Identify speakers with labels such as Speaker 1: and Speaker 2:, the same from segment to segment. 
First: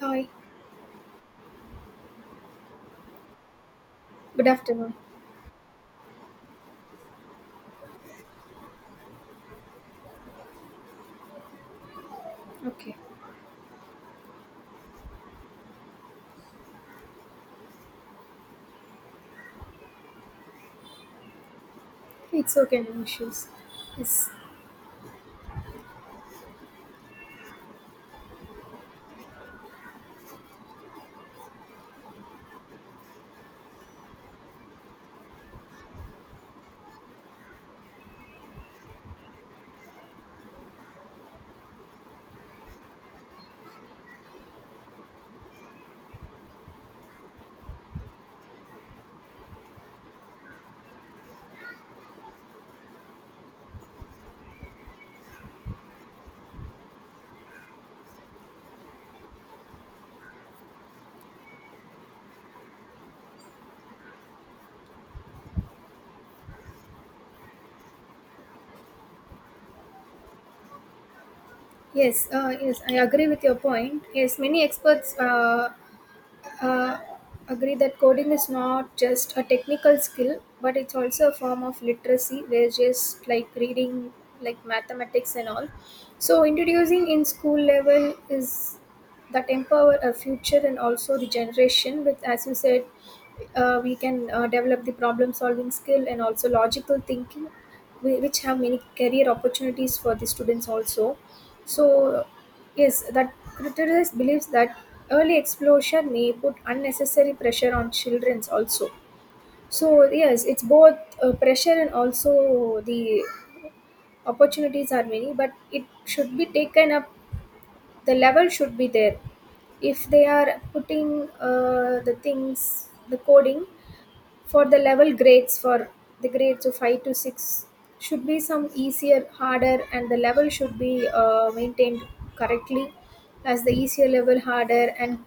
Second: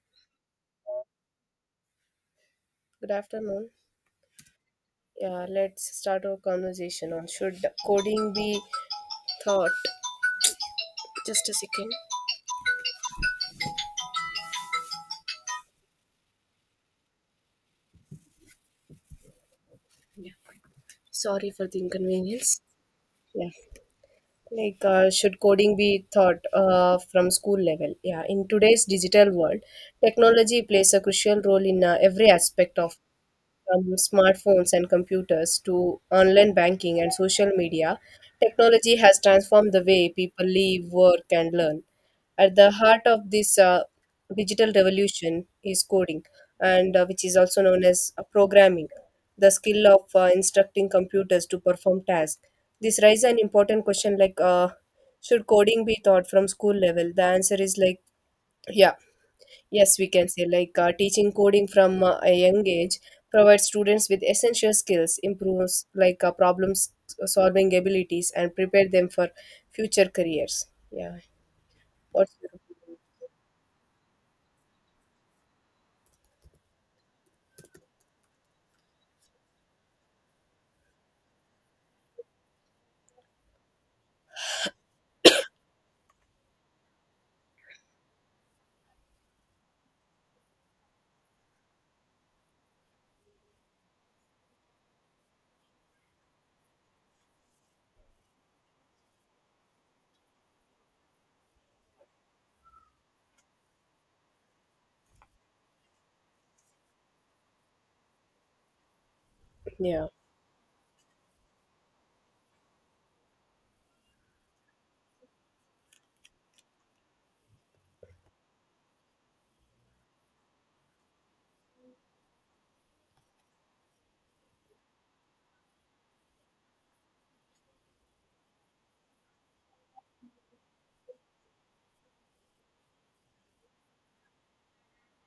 Speaker 1: Hi,
Speaker 2: Good afternoon.
Speaker 1: good afternoon.
Speaker 2: Yeah, let's start our conversation on should coding be thought. Just a second.
Speaker 1: Okay,
Speaker 2: Yeah. Sorry for the
Speaker 1: it's
Speaker 2: inconvenience.
Speaker 1: okay, no issues.
Speaker 2: Yeah.
Speaker 1: Yes,
Speaker 2: Should coding be thought? From school level? Yeah, in today's digital world, technology plays a crucial role in every aspect of from smartphones and computers to online banking and social media, technology has transformed the way people live, work, and learn. At the heart of this digital revolution is coding and which is also known as programming, the skill of instructing computers to perform tasks. This raises an important question like should coding be taught from school level. The answer is like yeah, yes, we can say like teaching coding from a young age provides students with essential skills, improves like solving abilities and prepare them for future careers. Yeah.
Speaker 1: Yes,
Speaker 2: what's your-
Speaker 1: uh, yes, I agree with your point. Yes, many experts uh, agree that coding is not just a technical skill, but it's also a form of literacy, where just like reading, like mathematics and all. So introducing in school level is that empower a future and also the generation with, as you said, we can develop the problem solving skill and also logical thinking, which have many career opportunities for the students also. So, yes, that criticist believes that early exposure may put unnecessary pressure on childrens also. So,
Speaker 2: yeah.
Speaker 1: yes, it's both pressure and also the opportunities are many, but it should be taken up, the level should be there. If they are putting the things, the coding, for the level grades for the grades of 5 to 6, should be some easier, harder, and the level should be maintained correctly, as the easier level harder and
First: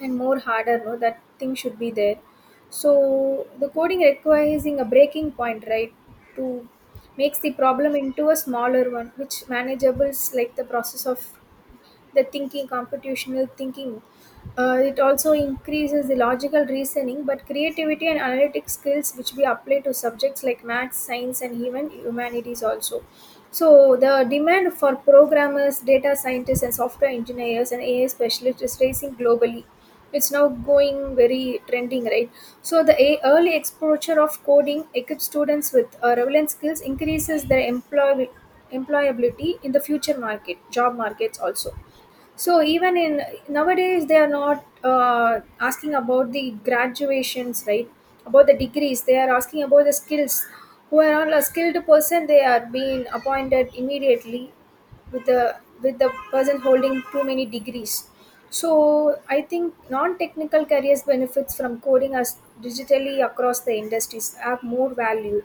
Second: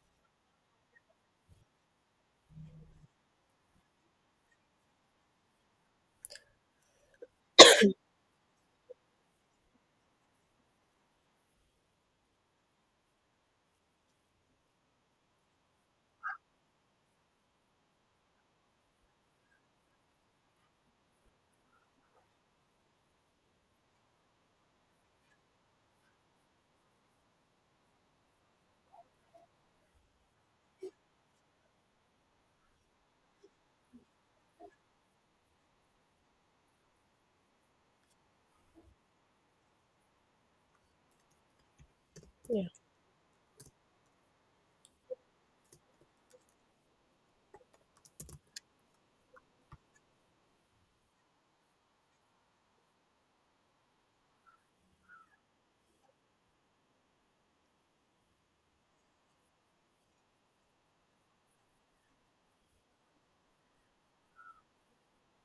Speaker 1: more harder. No, that thing should be there. So the coding requires a breaking point, right? To makes the problem into a smaller one which manageables, like the process of the thinking, computational thinking. It also increases the logical reasoning, but creativity and analytic skills, which we apply to subjects like maths, science, and even humanities also. So the demand for programmers, data scientists, and software engineers and AI specialists is rising globally. It's now going very trending, right? So the early exposure of coding equips students with relevant skills, increases their employability in the future market, job markets also. So
Speaker 2: Yeah.
Speaker 1: even in nowadays, they are not asking about the graduations, right? About the degrees, they are asking about the skills. Who are all a skilled person, they are being appointed immediately with the person holding too many degrees. So I think non-technical careers benefits from coding as digitally across the industries are more valued.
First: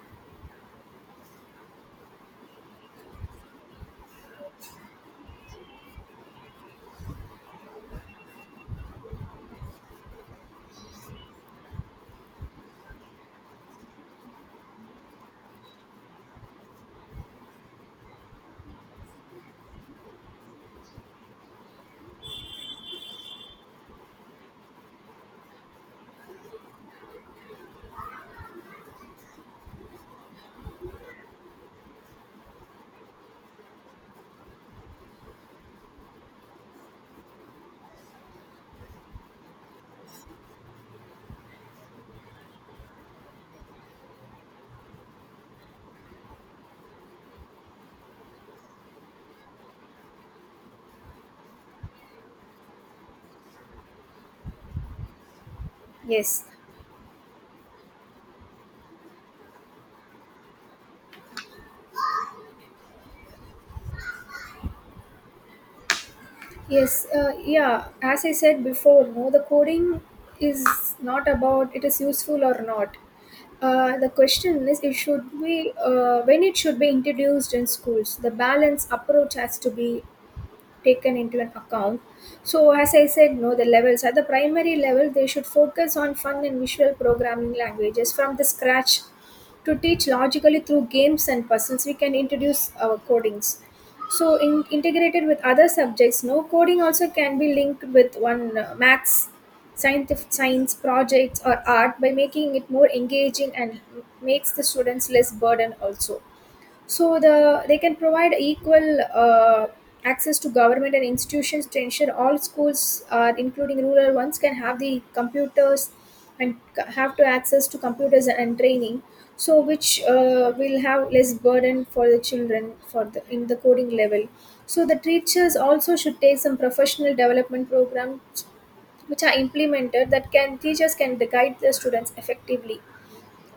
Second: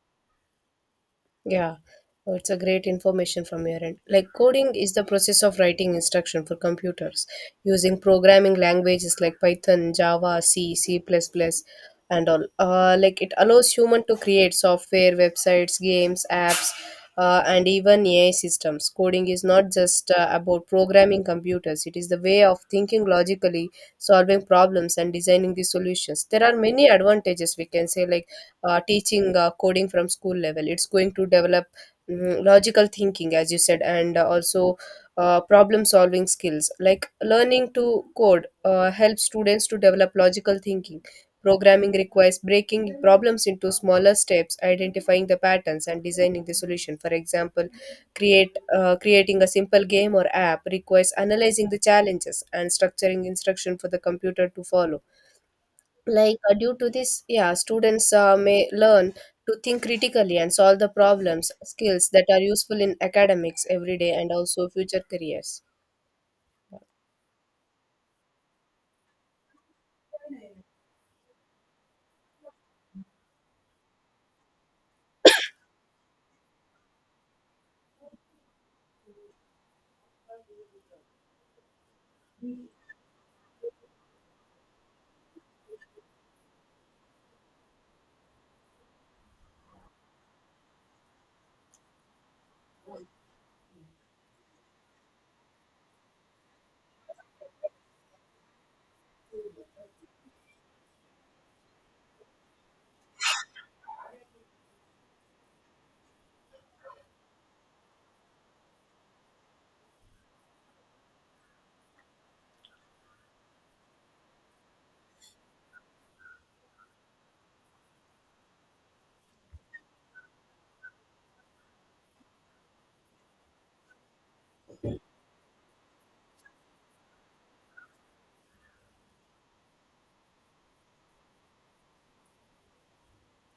Speaker 2: Yeah. Oh, it's a great information from your end. Like coding is the process of writing instruction for computers using programming languages like Python, Java, C, C++, and all. Like it allows human to create software, websites, games, apps, and even AI systems. Coding is not just about programming computers. It is the way of thinking logically, solving problems, and designing the solutions. There are many advantages, we can say, like teaching coding from school level, it's going to develop logical thinking, as you said, and also problem solving skills. Like learning to code helps students to develop logical thinking. Programming requires breaking problems into smaller steps, identifying the patterns and designing the solution. For example, create creating a simple game or app requires analyzing the challenges and structuring instruction for the computer to follow. Like
Speaker 1: Yes.
Speaker 2: due to this, yeah, students may learn to think critically and solve the problems, skills that are useful in academics, every day and also future careers.
Speaker 1: Yes, yeah. As I said before, no, the coding is not about it is useful or not. The question is, it should be when it should be introduced in schools. The balance approach has to be taken into an account. So as I said, no, the levels at the primary level they should focus on fun and visual programming languages from the scratch to teach logically through games and puzzles we can introduce our codings. Integrated with other subjects, no, coding also can be linked with one maths, scientific science projects or art by making it more engaging and makes the students less burdened also. So the they can provide equal access to government and institutions to ensure all schools are including rural ones can have the computers and have to access to computers and training, so which will have less burden for the children for the in the coding level. So the teachers also should take some professional development programs which are implemented, that can teachers can guide the students effectively.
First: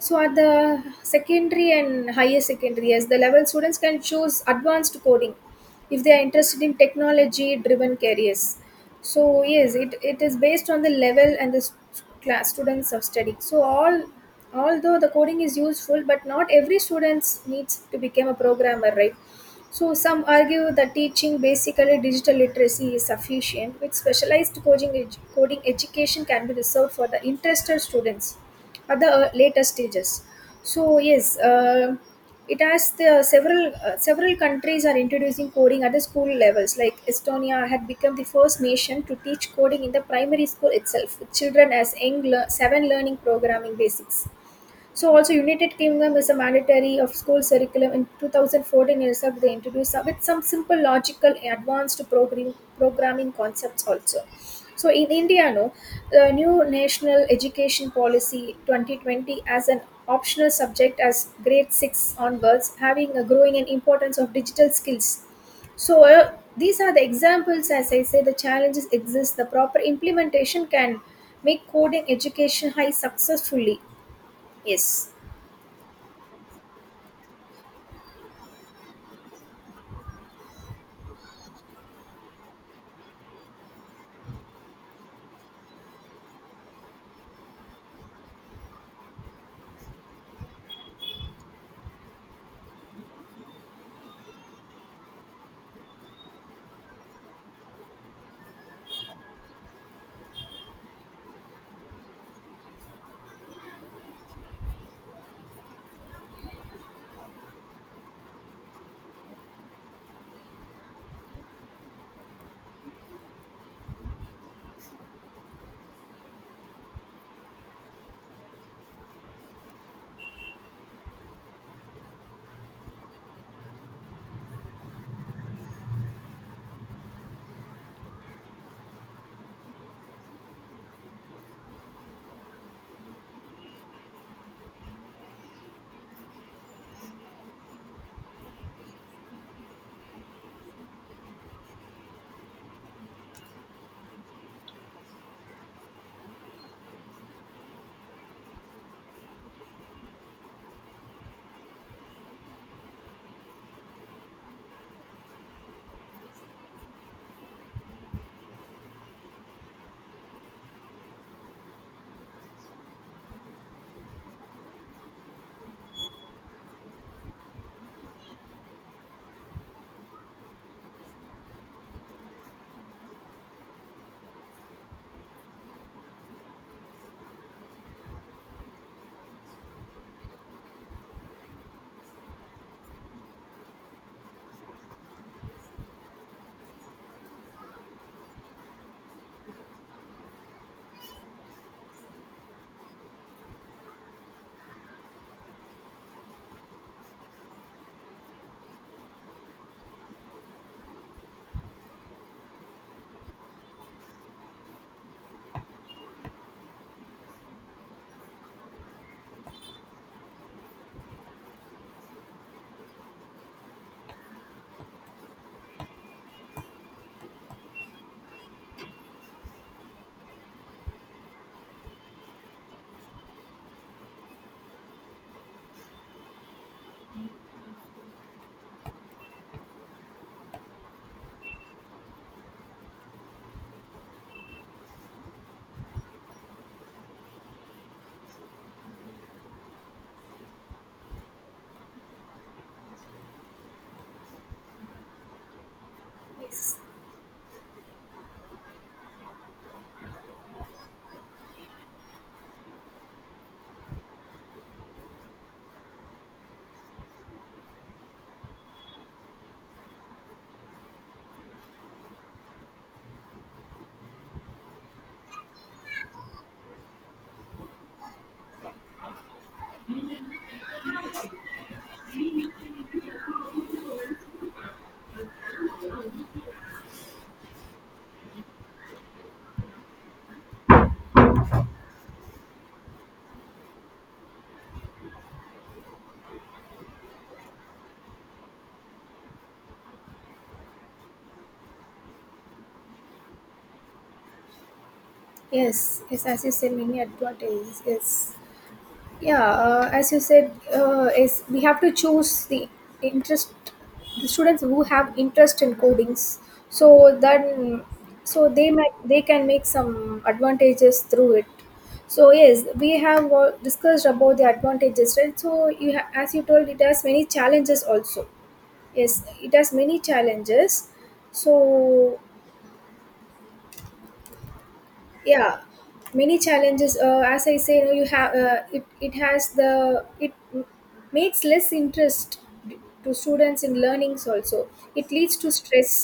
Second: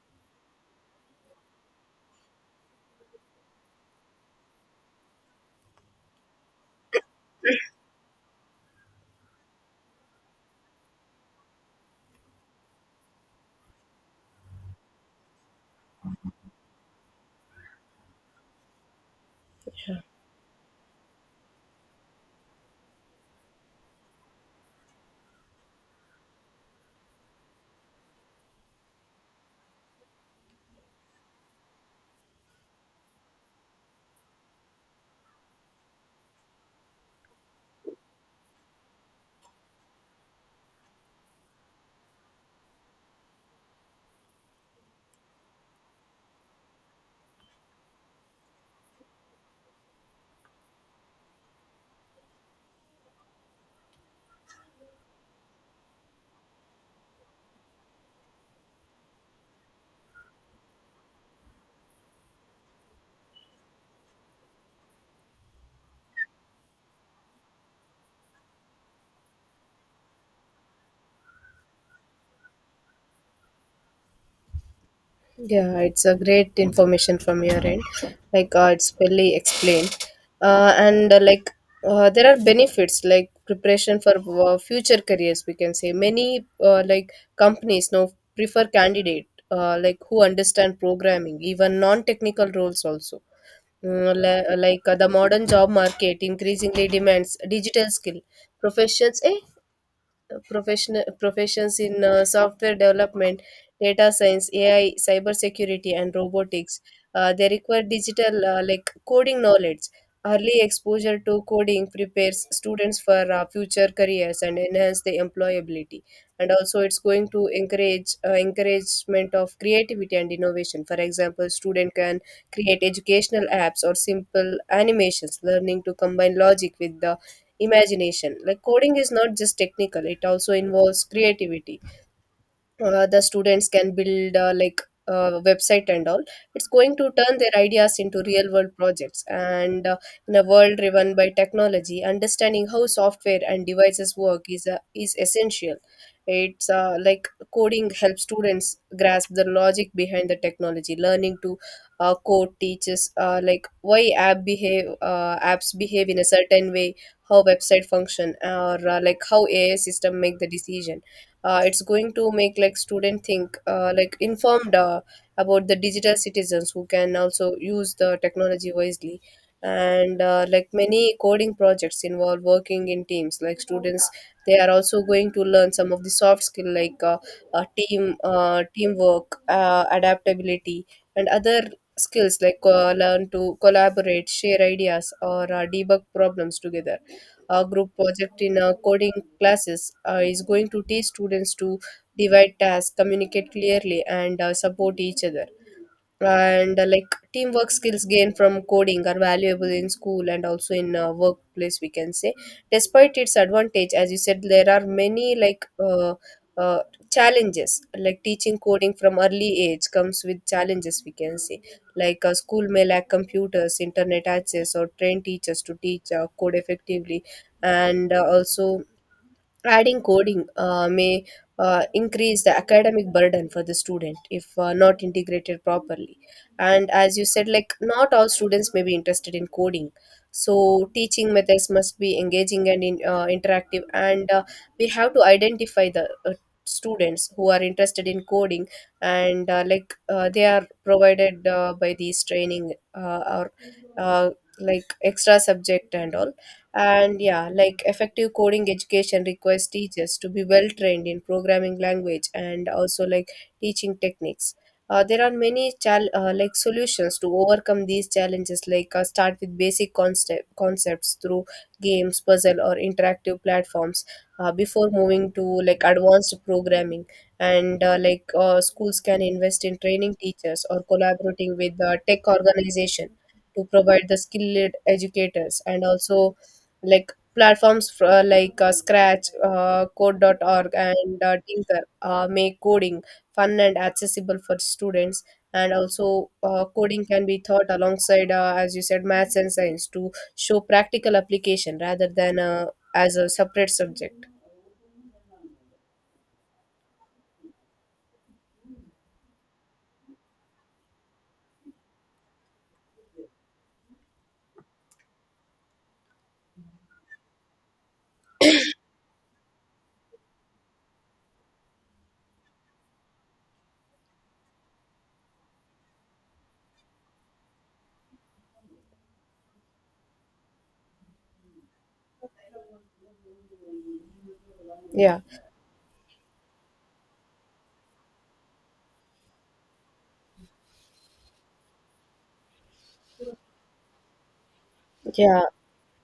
Speaker 1: So at the secondary and higher secondary, as the level students can choose advanced coding if they are interested in technology driven careers. So yes, it is based on the level and the class students of study. So all, although the coding is useful, but not every students needs to become a programmer, right? So, some argue that teaching basically digital literacy is sufficient, with specialized coding education can be reserved for the interested students at the later stages. So, yes, it has the several countries are introducing coding at the school levels. Like Estonia had become the first nation to teach coding in the primary school itself, with children as young seven learning programming basics. So also United Kingdom is a mandatory of school curriculum in 2014 itself, they introduced with some simple logical advanced programming concepts also. So in India, no, the new National Education Policy 2020 as an optional subject as grade 6 onwards, having a growing in importance of digital skills. So these are the examples. As I say, the challenges exist, the proper implementation can make coding education high successfully. Yes.
Speaker 2: Yeah, it's a great information from your end. It's fully explained, and like there are benefits like preparation for future careers. We can say many companies now prefer candidate like who understand programming, even non-technical roles also. The modern job market increasingly demands digital skill professions eh, professional professions in software development, data science, AI, cybersecurity, and robotics. They require digital like coding knowledge. Early exposure to coding prepares students for future careers and enhance the employability. And also, it's going to encouragement of creativity and innovation. For example, student can create educational apps or simple animations, learning to combine logic with the imagination. Like coding is not just technical, it also involves creativity. The students can build website and all. It's going to turn their ideas into real world projects. And In a world driven by technology, understanding how software and devices work is essential. It's Like coding helps students grasp the logic behind the technology. Learning to code teaches like why apps behave in a certain way, how website function, or like how AI system make the decision. Uh, it's going to make like student think like informed about the digital citizens who can also use the technology wisely. And like many coding projects involve working in teams. Like students, they are also going to learn some of the soft skill like teamwork, adaptability and other skills. Like learn to collaborate, share ideas, or debug problems together. A group project in coding classes is going to teach students to divide tasks, communicate clearly, and support each other. And like Teamwork skills gained from coding are valuable in school and also in workplace, we can say. Despite its advantage, as you said, there are many uh, challenges. Like teaching coding from early age comes with challenges, we can say. Like a school may lack computers, internet access, or trained teachers to teach code effectively. And Also, adding coding may increase the academic burden for the student if not integrated properly. And as you said, like not all students may be interested in coding. So teaching methods must be engaging and interactive. And we have to identify the students who are interested in coding, and they are provided by these training, or uh, like extra subject and all.
Speaker 1: Yes,
Speaker 2: And yeah, like effective coding education requires teachers to be well trained in programming language and also like teaching techniques. There are many solutions to overcome these challenges. Like start with basic concepts through games, puzzle, or interactive platforms before moving to like advanced programming. And schools can invest in training teachers or collaborating with tech organization to provide the skilled educators, and also like platforms Scratch, Code.org, and Tinker make coding fun and accessible for students. And also, coding can be taught alongside, as you said, maths and science to show practical application rather than as a separate subject.
Speaker 1: yes, as you said, many advantages. Yes, yeah. As you said, is we have to choose the interest, the students who have interest in codings. So then, so they can make some advantages through it. So yes, we have discussed about the advantages, right? So as you told, it has many challenges also. Yes, it has many challenges. So
Speaker 2: Yeah,
Speaker 1: yeah, many challenges as I say, you know, you have it it has the it makes less interest d- to students in learnings also. It leads
Speaker 2: yeah,
Speaker 1: to stress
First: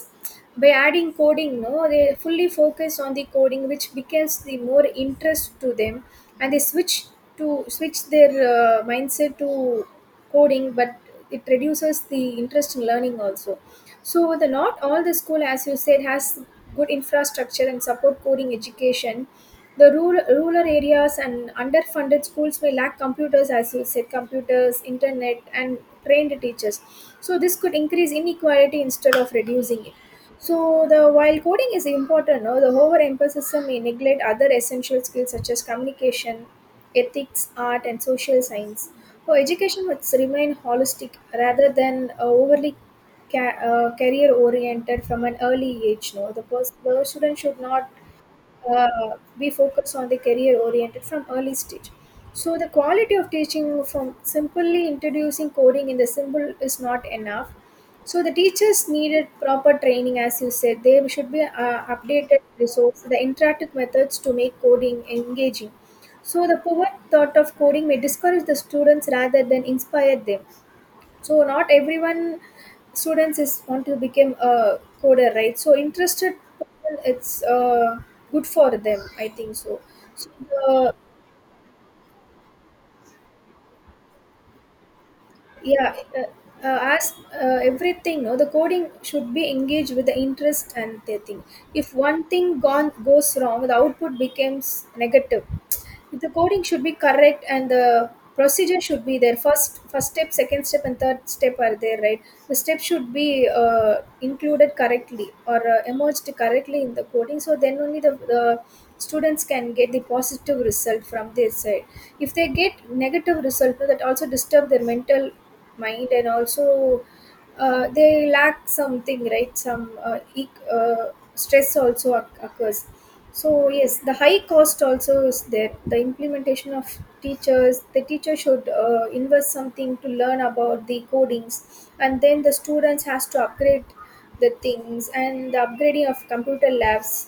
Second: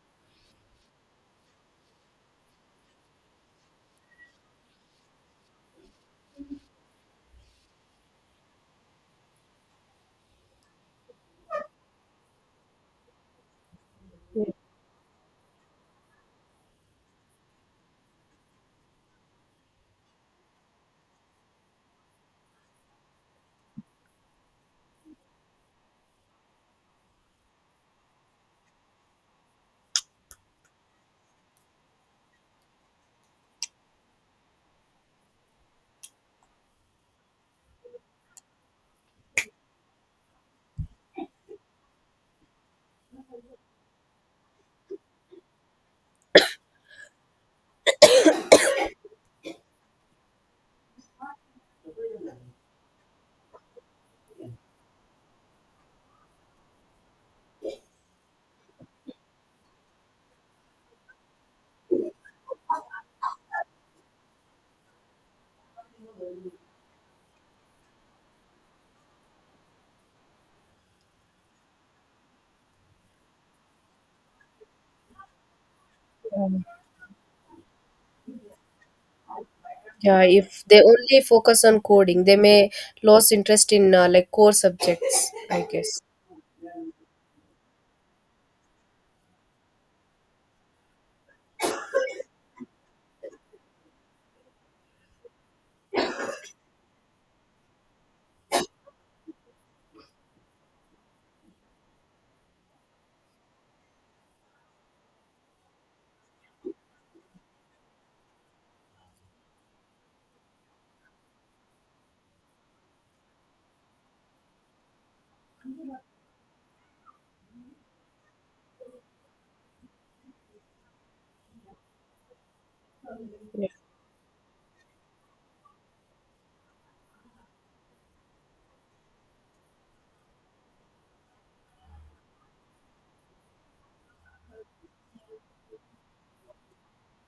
Speaker 1: by adding coding, no, they fully focus on the coding which becomes the more interest to them, and they switch to switch their mindset to coding, but it reduces the interest in learning also. So the not all the school, as you said, has good infrastructure and support coding education. The rural areas and underfunded schools may lack computers, as you said, computers, internet, and trained teachers. So this could increase inequality instead of reducing it. So the while coding is important, no, the overemphasis may neglect other essential skills such as communication, ethics, art, and social science. So education must remain holistic rather than overly career oriented. From an early age, no, the person the student should not uh, be focused on the career oriented from early stage. So the quality of teaching, from simply introducing coding in the symbol is not enough. So the teachers needed proper training, as you said they should be updated resource, the interactive methods to make coding engaging. So the poor thought of coding may discourage the students rather than inspire them. So not everyone students is want to become a coder, right? So interested person, it's good for them, I think so.
Speaker 2: yeah.
Speaker 1: So
Speaker 2: If they
Speaker 1: uh,
Speaker 2: only focus on coding, they may lose interest in like core subjects, I
Speaker 1: yeah
Speaker 2: guess.
Speaker 1: uh, as everything, no, the coding should be engaged with the interest and the thing. If one thing gone goes wrong, the output becomes negative. The coding should be correct and the procedure should be there. First step, second step, and third step are there, right? The step should be included correctly or emerged correctly in the coding, so then only the students can get the positive result from their side. If they get negative result, no, that also disturb their mental mind, and also they lack something, right? Some stress also occurs.
Speaker 2: Yeah.
Speaker 1: So yes, the high cost also is there, the implementation of teachers. The teacher should invest something to learn about the codings, and then the students has to upgrade the things, and the upgrading of computer labs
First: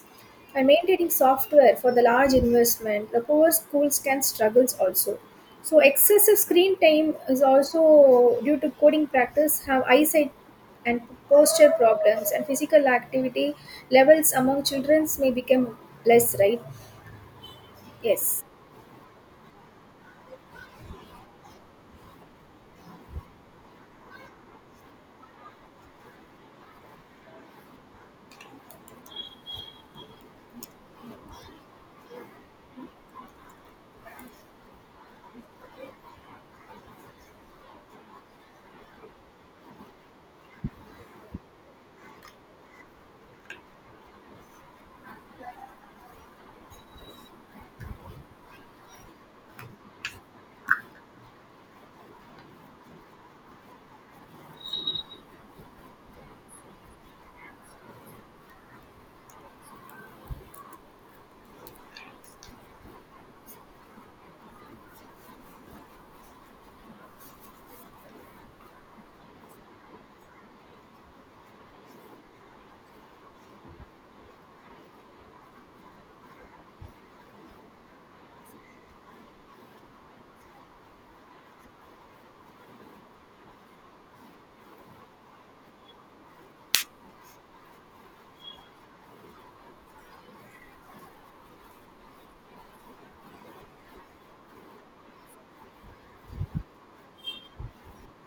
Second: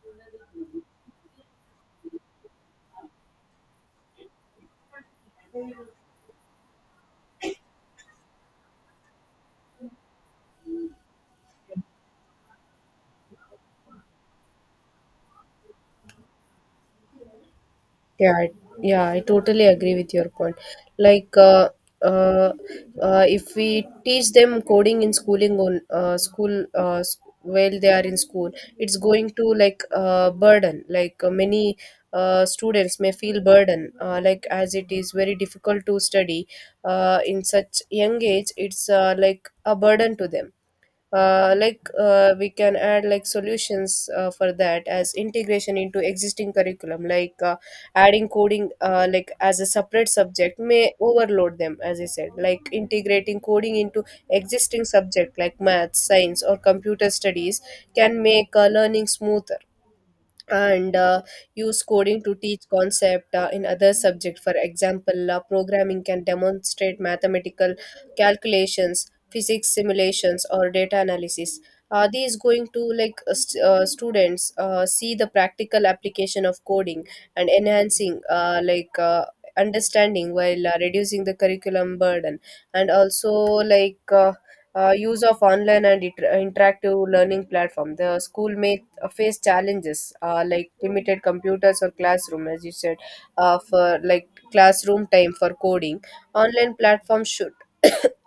Speaker 1: and maintaining software for the large investment, the poor schools can struggle also. So excessive screen time is also due to coding practice, have eyesight and posture problems, and physical activity levels among children may become less, right?
Speaker 2: Yeah,
Speaker 1: Yes.
Speaker 2: I- yeah, I totally agree with your point. Like, uh, uh, if we teach them coding in schooling while they are in school, it's going to like burden. Many students may feel burden. Like as it is very difficult to study in such young age, it's like a burden to them. We can add like solutions for that as integration into existing curriculum. Like adding coding like as a separate subject may overload them. As I said, like integrating coding into existing subject like math, science, or computer studies can make learning smoother, and use coding to teach concept in other subject. For example, programming can demonstrate mathematical calculations, physics simulations, or data analysis. Are these going to like students see the practical application of coding and enhancing understanding while reducing the curriculum burden. And also use of online and interactive learning platform, the school may face challenges like limited computers or classroom, as you said, for like classroom time for coding. Online platforms should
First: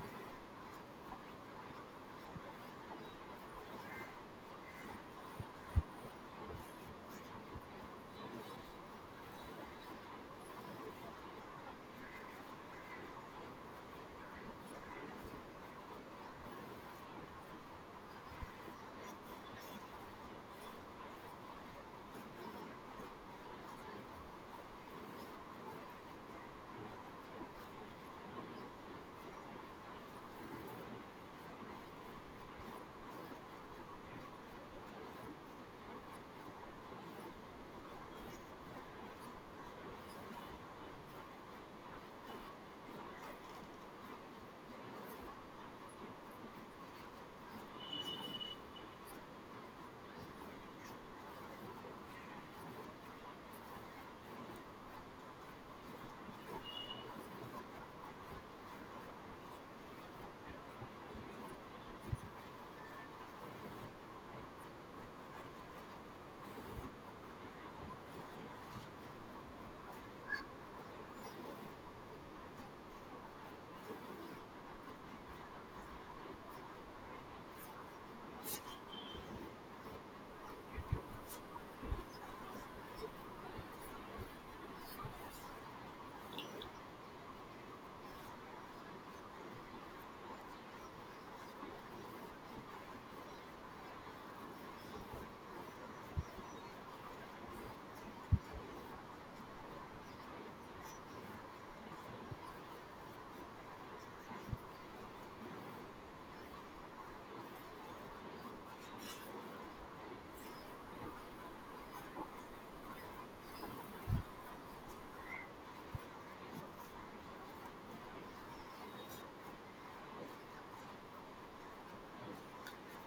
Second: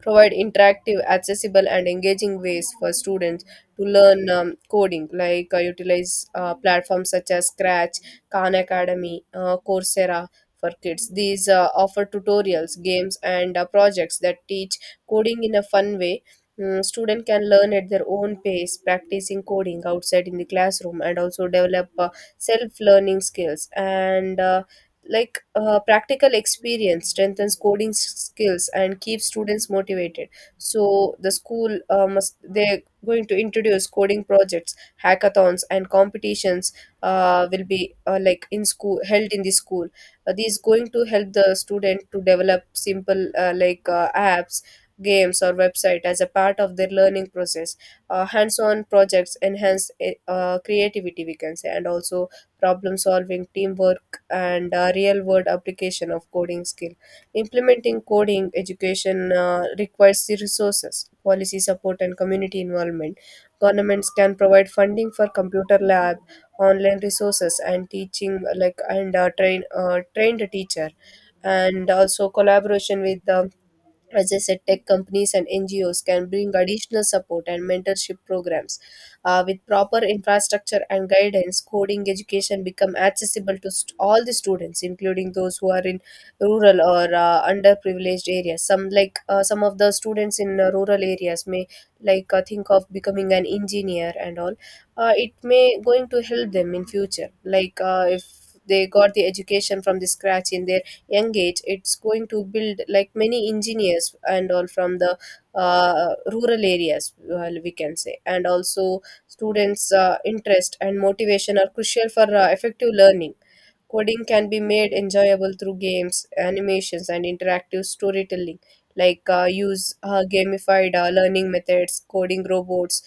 Speaker 2: provide interactive, accessible and engaging ways for students to learn coding. Like utilize platforms such as Scratch, Khan Academy, Coursera for kids. These offer tutorials, games and projects that teach coding in a fun way. Mm, student can learn at their own pace, practicing coding outside in the classroom, and also develop self-learning skills. And practical experience strengthens skills and keeps students motivated. So the school must they're going to introduce coding projects, hackathons, and competitions will be like in school, held in the school. These going to help the student to develop simple apps, games or website as a part of their learning process. Uh, hands-on projects enhance creativity, we can say, and also problem solving, teamwork and real world application of coding skill. Implementing coding education requires the resources, policy support, and community involvement. Governments can provide funding for computer lab, online resources, and teaching like and train trained teacher, and also collaboration with the, as I said, tech companies and NGOs can bring additional support and mentorship programs. With proper infrastructure and guidance, coding education become accessible to all the students, including those who are in rural or underprivileged areas. Some like some of the students in rural areas may like think of becoming an engineer and all. It may going to help them in future. Like if they got the education from the scratch in their young age, it's going to build like many engineers and all from the rural areas, well, we can say. And also students interest and motivation are crucial for effective learning. Coding can be made enjoyable through games, animations, and interactive storytelling. Like use gamified learning methods, coding robots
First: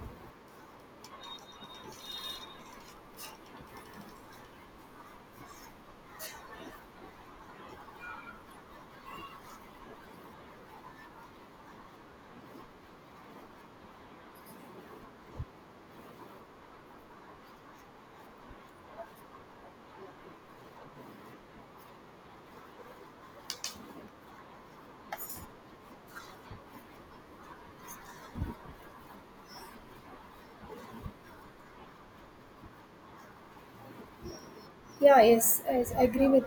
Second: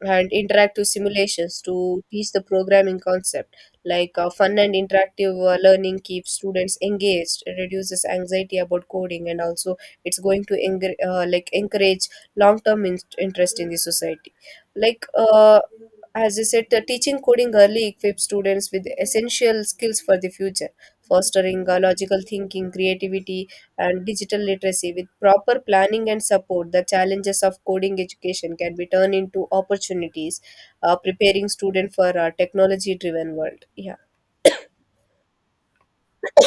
Speaker 2: and interactive simulations to teach the programming concept. Like fun and interactive learning keeps students engaged, it reduces anxiety about coding, and also it's going to engr like encourage long-term interest in the society. Like uh, as I said, the teaching coding early equips students with essential skills for the future, fostering logical thinking, creativity, and digital literacy. With proper planning and support, the challenges of coding education can be turned into opportunities, preparing students for a technology driven world. Yeah,
Speaker 1: Yeah, yes, yes, I agree with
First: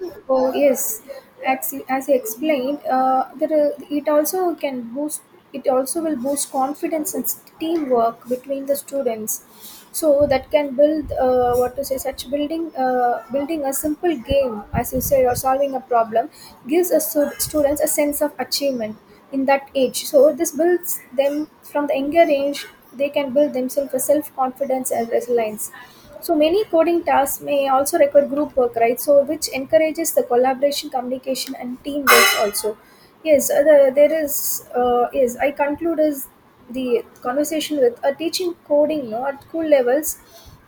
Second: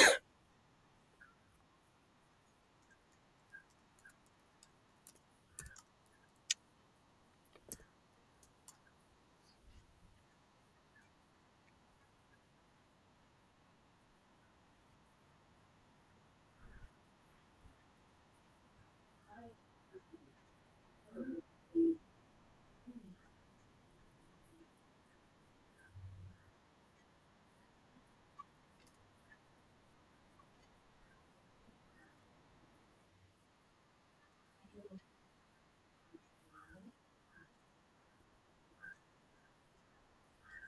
Speaker 1: you. Well, yes, as you explained, there are, it also can boost. It also will boost confidence and teamwork between the students. So that can build what to say, such building a simple game as you said, or solving a problem, gives a students a sense of achievement in that age. So this builds them from the younger age. They can build themselves a self confidence and resilience. So many coding tasks may also require group work, right? So which encourages the collaboration, communication, and teamwork also. There is. Yes, I conclude is the conversation with teaching coding, no, at school levels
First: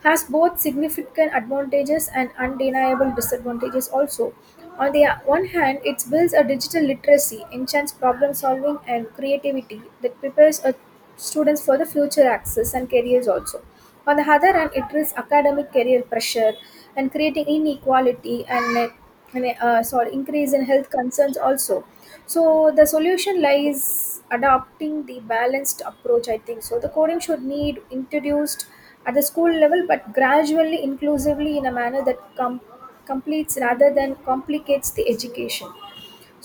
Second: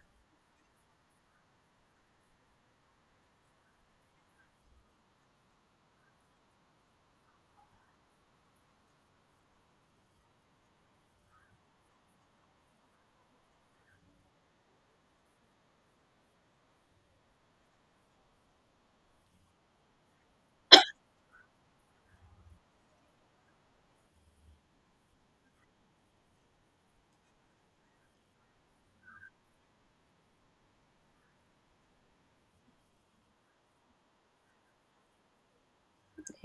Speaker 1: has both significant advantages and undeniable disadvantages also. On the one hand, it builds a digital literacy, enchants problem solving and creativity that prepares a students for the future access and careers also. On the other hand, it risks academic career pressure and creating inequality and, increase in health concerns also. So the solution lies adopting the balanced approach, I think. So the coding should need introduced at the school level, but gradually, inclusively, in a manner that completes rather than complicates the education.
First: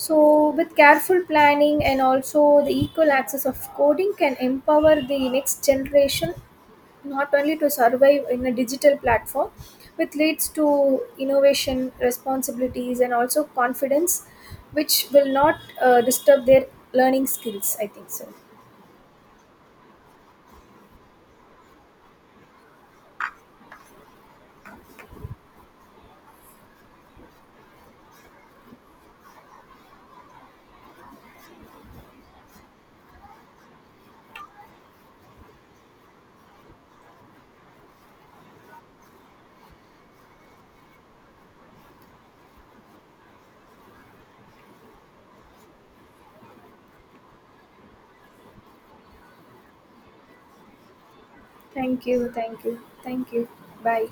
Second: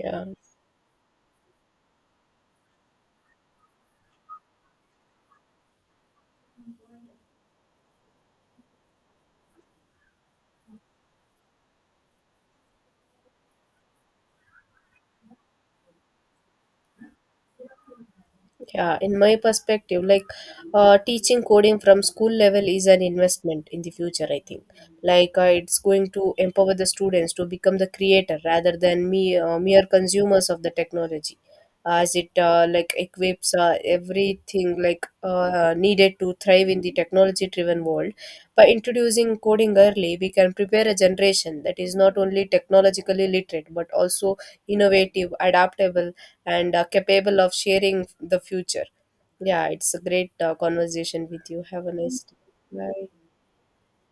Speaker 2: yeah.
Speaker 1: with careful planning and also the equal access of coding, can empower the next generation not only to survive in a digital platform, which leads to innovation responsibilities and also confidence, which will not disturb their learning skills, I think so.
Speaker 2: Yeah, in my perspective, teaching coding from school level is an investment in the future, I think. It's going to empower the students to become the creator rather than me mere consumers of the technology, as it like equips everything like needed to thrive in the technology-driven world. By introducing coding early, we can prepare a generation that is not only technologically literate but also innovative, adaptable, and are capable of sharing the future. Yeah, it's a great conversation with you. Have a
Speaker 1: thank
Speaker 2: nice
Speaker 1: you
Speaker 2: day.
Speaker 1: thank you
Speaker 2: Bye.
Speaker 1: Thank you. Bye.